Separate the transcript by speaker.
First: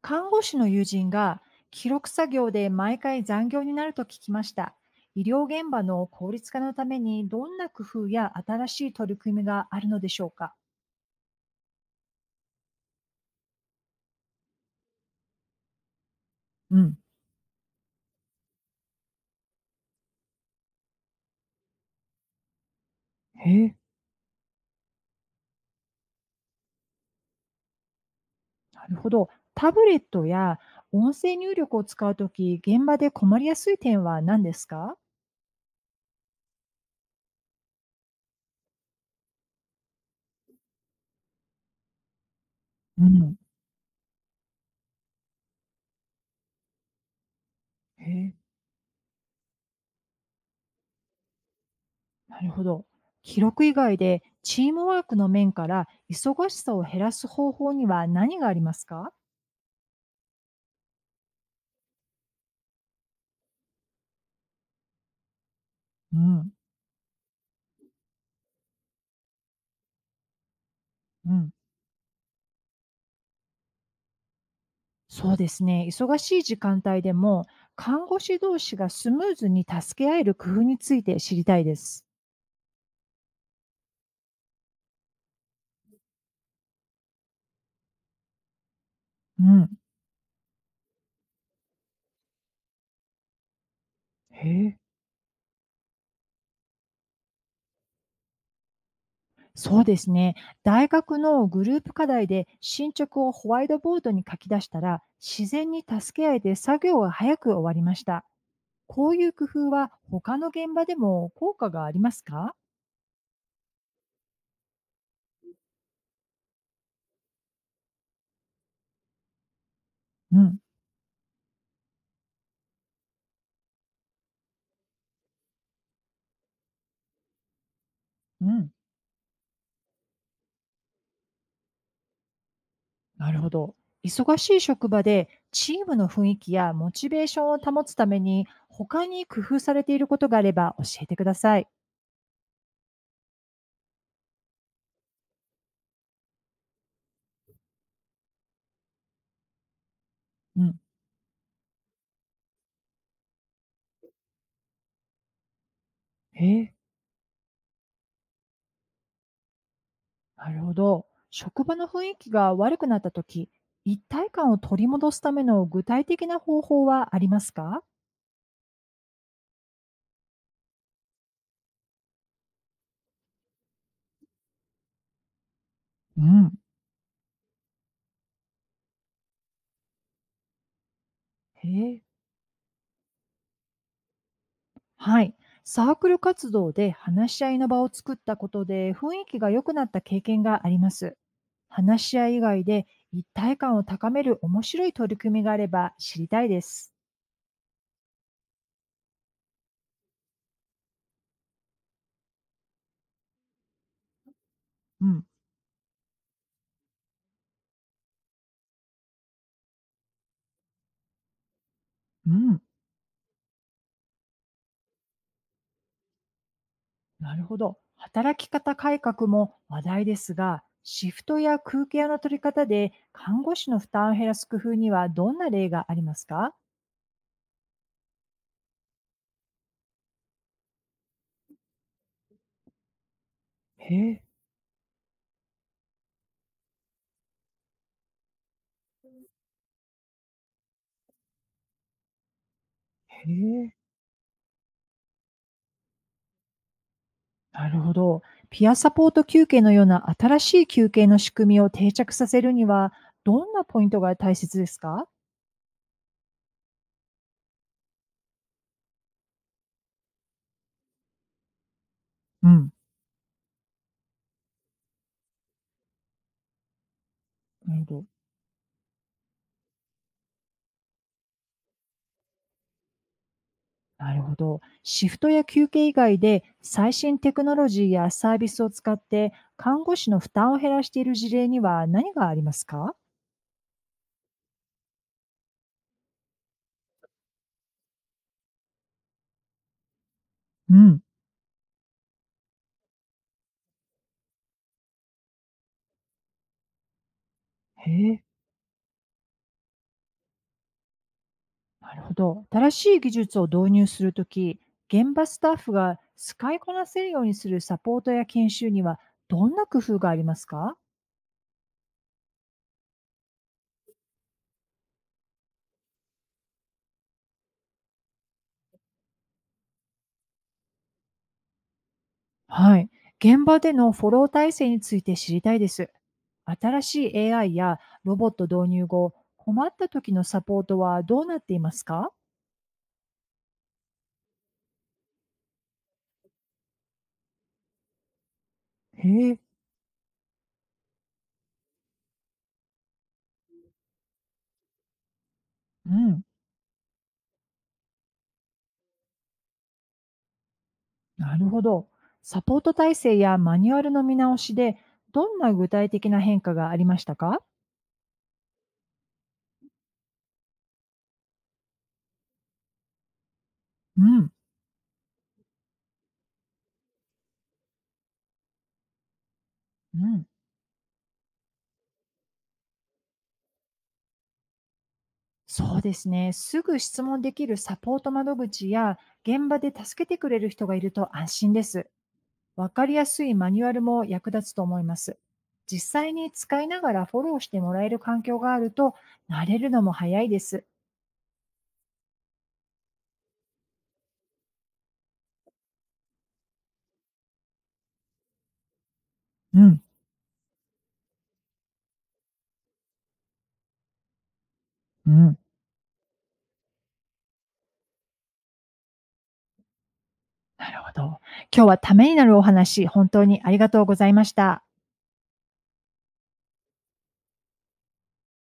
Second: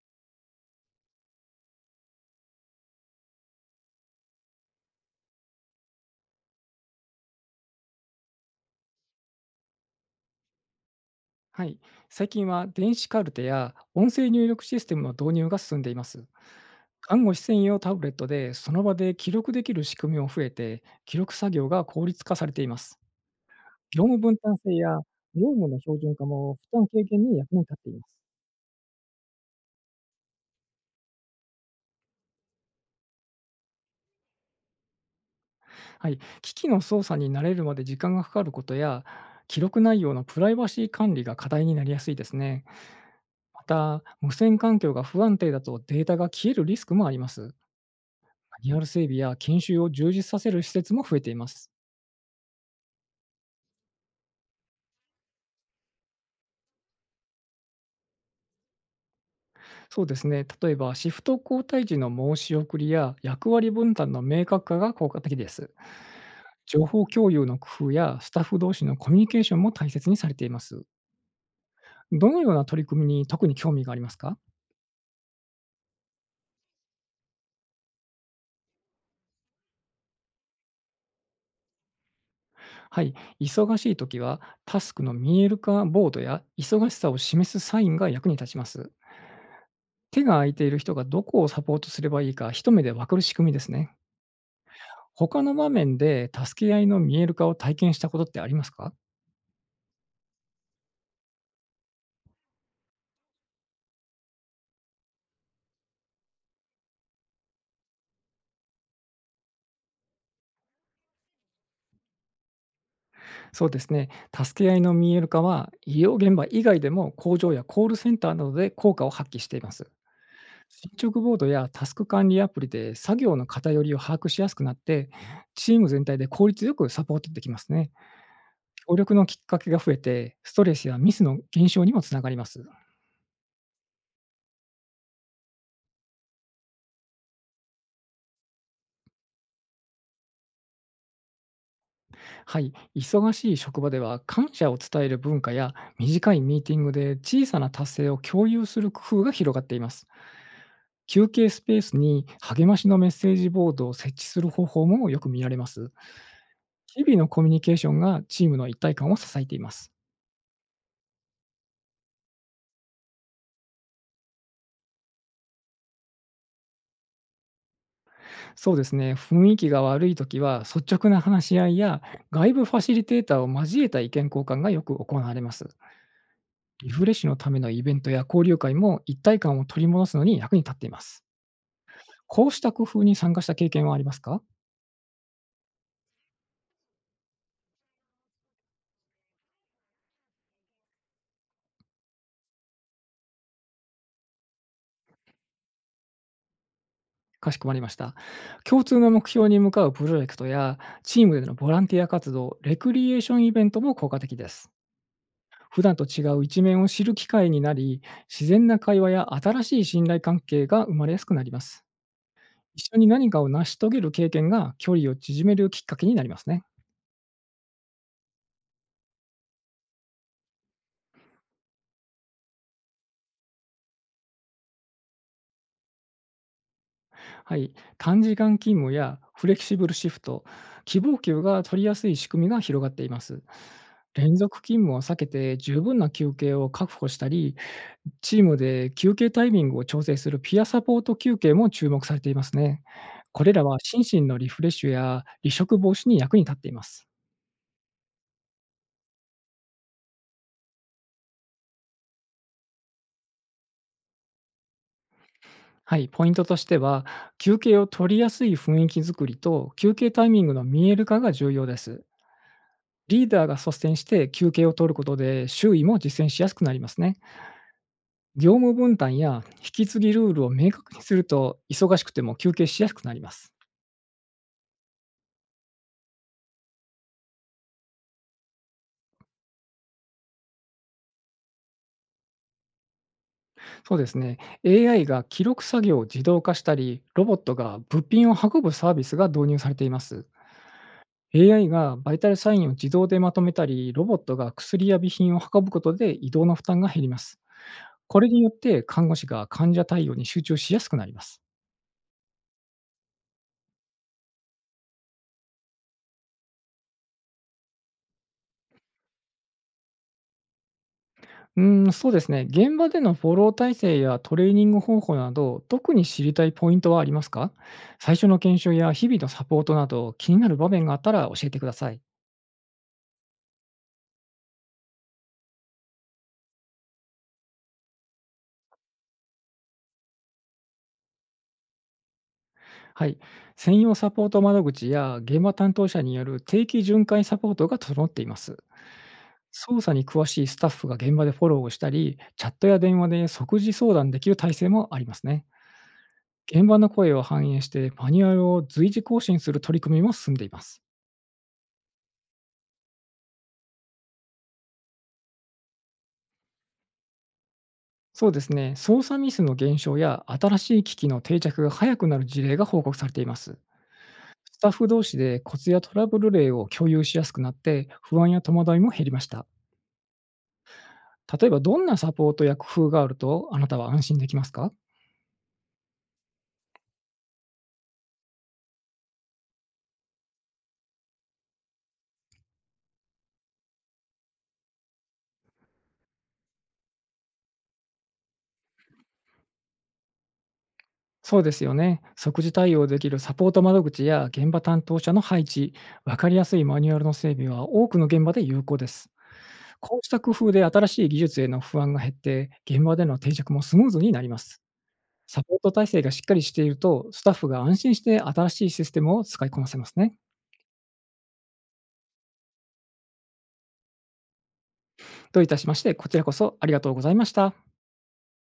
Speaker 1: 看護師の友人が記録作業で毎回残業になると聞きました。医療現場の効率化のためにどんな工夫や新しい取り組みがあるのでしょうか？
Speaker 2: はい、最近は電子カルテや音声入力システムの導入が進んでいます。
Speaker 1: うん。
Speaker 2: 看護師専用タブレットでその場で記録できる仕組みも増えて、記録作業が効率化されています。
Speaker 1: へえ。
Speaker 2: 業務分担性や業務の標準化も負担軽減に役に立っています。
Speaker 1: なるほど。タブレットや音声入力を使うとき、現場で困りやすい点は何ですか？
Speaker 2: はい、機器の操作に慣れるまで時間がかかることや、記録内容のプライバシー管理が課題になりやすいですね。
Speaker 1: うん。
Speaker 2: また、無線環境が不安定だとデータが消えるリスクもあります。
Speaker 1: へえ。
Speaker 2: マニュアル整備や研修を充実させる施設も増えています。
Speaker 1: なるほど。記録以外でチームワークの面から忙しさを減らす方法には何がありますか？
Speaker 2: そうですね、例えばシフト交代時の申し送りや役割分担の明確化が効果的です。
Speaker 1: うん。
Speaker 2: 情報共有の工夫やスタッフ同士のコミュニケーションも大切にされています。
Speaker 1: うん。
Speaker 2: どのような取り組みに特に興味がありますか？
Speaker 1: そうですね。忙しい時間帯でも、看護師同士がスムーズに助け合える工夫について知りたいです。
Speaker 2: はい、忙しい時はタスクの見える化ボードや忙しさを示すサインが役に立ちます。
Speaker 1: うん。
Speaker 2: 手が空いている人がどこをサポートすればいいか一目でわかる仕組みですね。
Speaker 1: へえ、
Speaker 2: 他の場面で助け合いの見える化を体験したことってありますか？
Speaker 1: そうですね。大学のグループ課題で進捗をホワイトボードに書き出したら、自然に助け合えて作業が早く終わりました。こういう工夫は他の現場でも効果がありますか？
Speaker 2: そうですね。助け合いの見える化は、医療現場以外でも工場やコールセンターなどで効果を発揮しています。
Speaker 1: うん。
Speaker 2: 進捗ボードやタスク管理アプリで作業の偏りを把握しやすくなって、チーム全体で効率よくサポートできますね。
Speaker 1: うん。
Speaker 2: 協力のきっかけが増えて、ストレスやミスの減少にもつながります。
Speaker 1: なるほど。忙しい職場でチームの雰囲気やモチベーションを保つために他に工夫されていることがあれば教えてください。
Speaker 2: はい、忙しい職場では感謝を伝える文化や短いミーティングで小さな達成を共有する工夫が広がっています。
Speaker 1: うん。
Speaker 2: 休憩スペースに励ましのメッセージボードを設置する方法もよく見られます。
Speaker 1: へえ。
Speaker 2: 日々のコミュニケーションがチームの一体感を支えています。
Speaker 1: なるほど。職場の雰囲気が悪くなった時、一体感を取り戻すための具体的な方法はありますか？
Speaker 2: そうですね、雰囲気が悪い時は率直な話し合いや外部ファシリテーターを交えた意見交換がよく行われます。
Speaker 1: うん。
Speaker 2: リフレッシュのためのイベントや交流会も一体感を取り戻すのに役に立っています。
Speaker 1: へえ。
Speaker 2: こうした工夫に参加した経験はありますか？
Speaker 1: はい。サークル活動で話し合いの場を作ったことで雰囲気が良くなった経験があります。話し合い以外で一体感を高める面白い取り組みがあれば知りたいです。
Speaker 2: かしこまりました。共通の目標に向かうプロジェクトや、チームでのボランティア活動、レクリエーションイベントも効果的です。
Speaker 1: うん、
Speaker 2: 普段と違う一面を知る機会になり、自然な会話や新しい信頼関係が生まれやすくなります。
Speaker 1: うん。
Speaker 2: 一緒に何かを成し遂げる経験が、距離を縮めるきっかけになりますね。
Speaker 1: なるほど。働き方改革も話題ですが、シフトや空ケアの取り方で看護師の負担を減らす工夫にはどんな例がありますか？
Speaker 2: はい、短時間勤務やフレキシブルシフト、希望給が取りやすい仕組みが広がっています。
Speaker 1: へえ、
Speaker 2: 連続勤務を避けて十分な休憩を確保したり、チームで休憩タイミングを調整するピアサポート休憩も注目されていますね。
Speaker 1: へ
Speaker 2: これら
Speaker 1: え。
Speaker 2: は心身のリフレッシュや離職防止に役に立っています。
Speaker 1: なるほど。ピアサポート休憩のような新しい休憩の仕組みを定着させるには、どんなポイントが大切ですか？
Speaker 2: はい、ポイントとしては、休憩を取りやすい雰囲気づくりと休憩タイミングの見える化が重要です。
Speaker 1: うん。
Speaker 2: リーダーが率先して休憩を取ることで、周囲も実践しやすくなりますね。
Speaker 1: なるほど。
Speaker 2: 業務分担や引き継ぎルールを明確にすると、忙しくても休憩しやすくなります。
Speaker 1: なるほど。シフトや休憩以外で最新テクノロジーやサービスを使って看護師の負担を減らしている事例には何がありますか？
Speaker 2: そうですね。AI が記録作業を自動化したり、ロボットが物品を運ぶサービスが導入されています。
Speaker 1: うん。
Speaker 2: AI がバイタルサインを自動でまとめたり、ロボットが薬や備品を運ぶことで移動の負担が減ります。
Speaker 1: へ
Speaker 2: こ
Speaker 1: え、
Speaker 2: れによって看護師が患者対応に集中しやすくなります。
Speaker 1: なるほど。新しい技術を導入するとき、現場スタッフが使いこなせるようにするサポートや研修にはどんな工夫がありますか？
Speaker 2: うーん、そうですね。現場でのフォロー体制やトレーニング方法など、特に知りたいポイントはありますか？最初の研修や日々のサポートなど、気になる場面があったら教えてください。
Speaker 1: はい。現場でのフォロー体制について知りたいです。新しい AI やロボット導入後、困った時のサポートはどうなっていますか？
Speaker 2: はい。専用サポート窓口や現場担当者による定期巡回サポートが整っています。
Speaker 1: へえ、
Speaker 2: 操作に詳しいスタッフが現場でフォローをしたり、チャットや電話で即時相談できる体制もありますね。
Speaker 1: うん、
Speaker 2: 現場の声を反映して、マニュアルを随時更新する取り組みも進んでいます。
Speaker 1: なるほど。サポート体制やマニュアルの見直しで、どんな具体的な変化がありましたか？
Speaker 2: そうですね、操作ミスの減少や新しい機器の定着が早くなる事例が報告されています。
Speaker 1: うん、
Speaker 2: スタッフ同士でコツやトラブル例を共有しやすくなって、不安や戸惑いも減りました。
Speaker 1: うん。
Speaker 2: 例えば、どんなサポートや工夫があると、あなたは安心できますか？
Speaker 1: そうですね。すぐ質問できるサポート窓口や、現場で助けてくれる人がいると安心です。わかりやすいマニュアルも役立つと思います。実際に使いながらフォローしてもらえる環境があると、慣れるのも早いです。
Speaker 2: そうですよね。即時対応できるサポート窓口や現場担当者の配置、分かりやすいマニュアルの整備は多くの現場で有効です。
Speaker 1: うん、
Speaker 2: こうした工夫で新しい技術への不安が減って、現場での定着もスムーズになります。
Speaker 1: うん。
Speaker 2: サポート体制がしっかりしていると、スタッフが安心して新しいシステムを使いこなせますね。
Speaker 1: なるほど。今日はためになるお話、本当にありがとうございました。
Speaker 2: どういたしまして、こちらこそありがとうございました。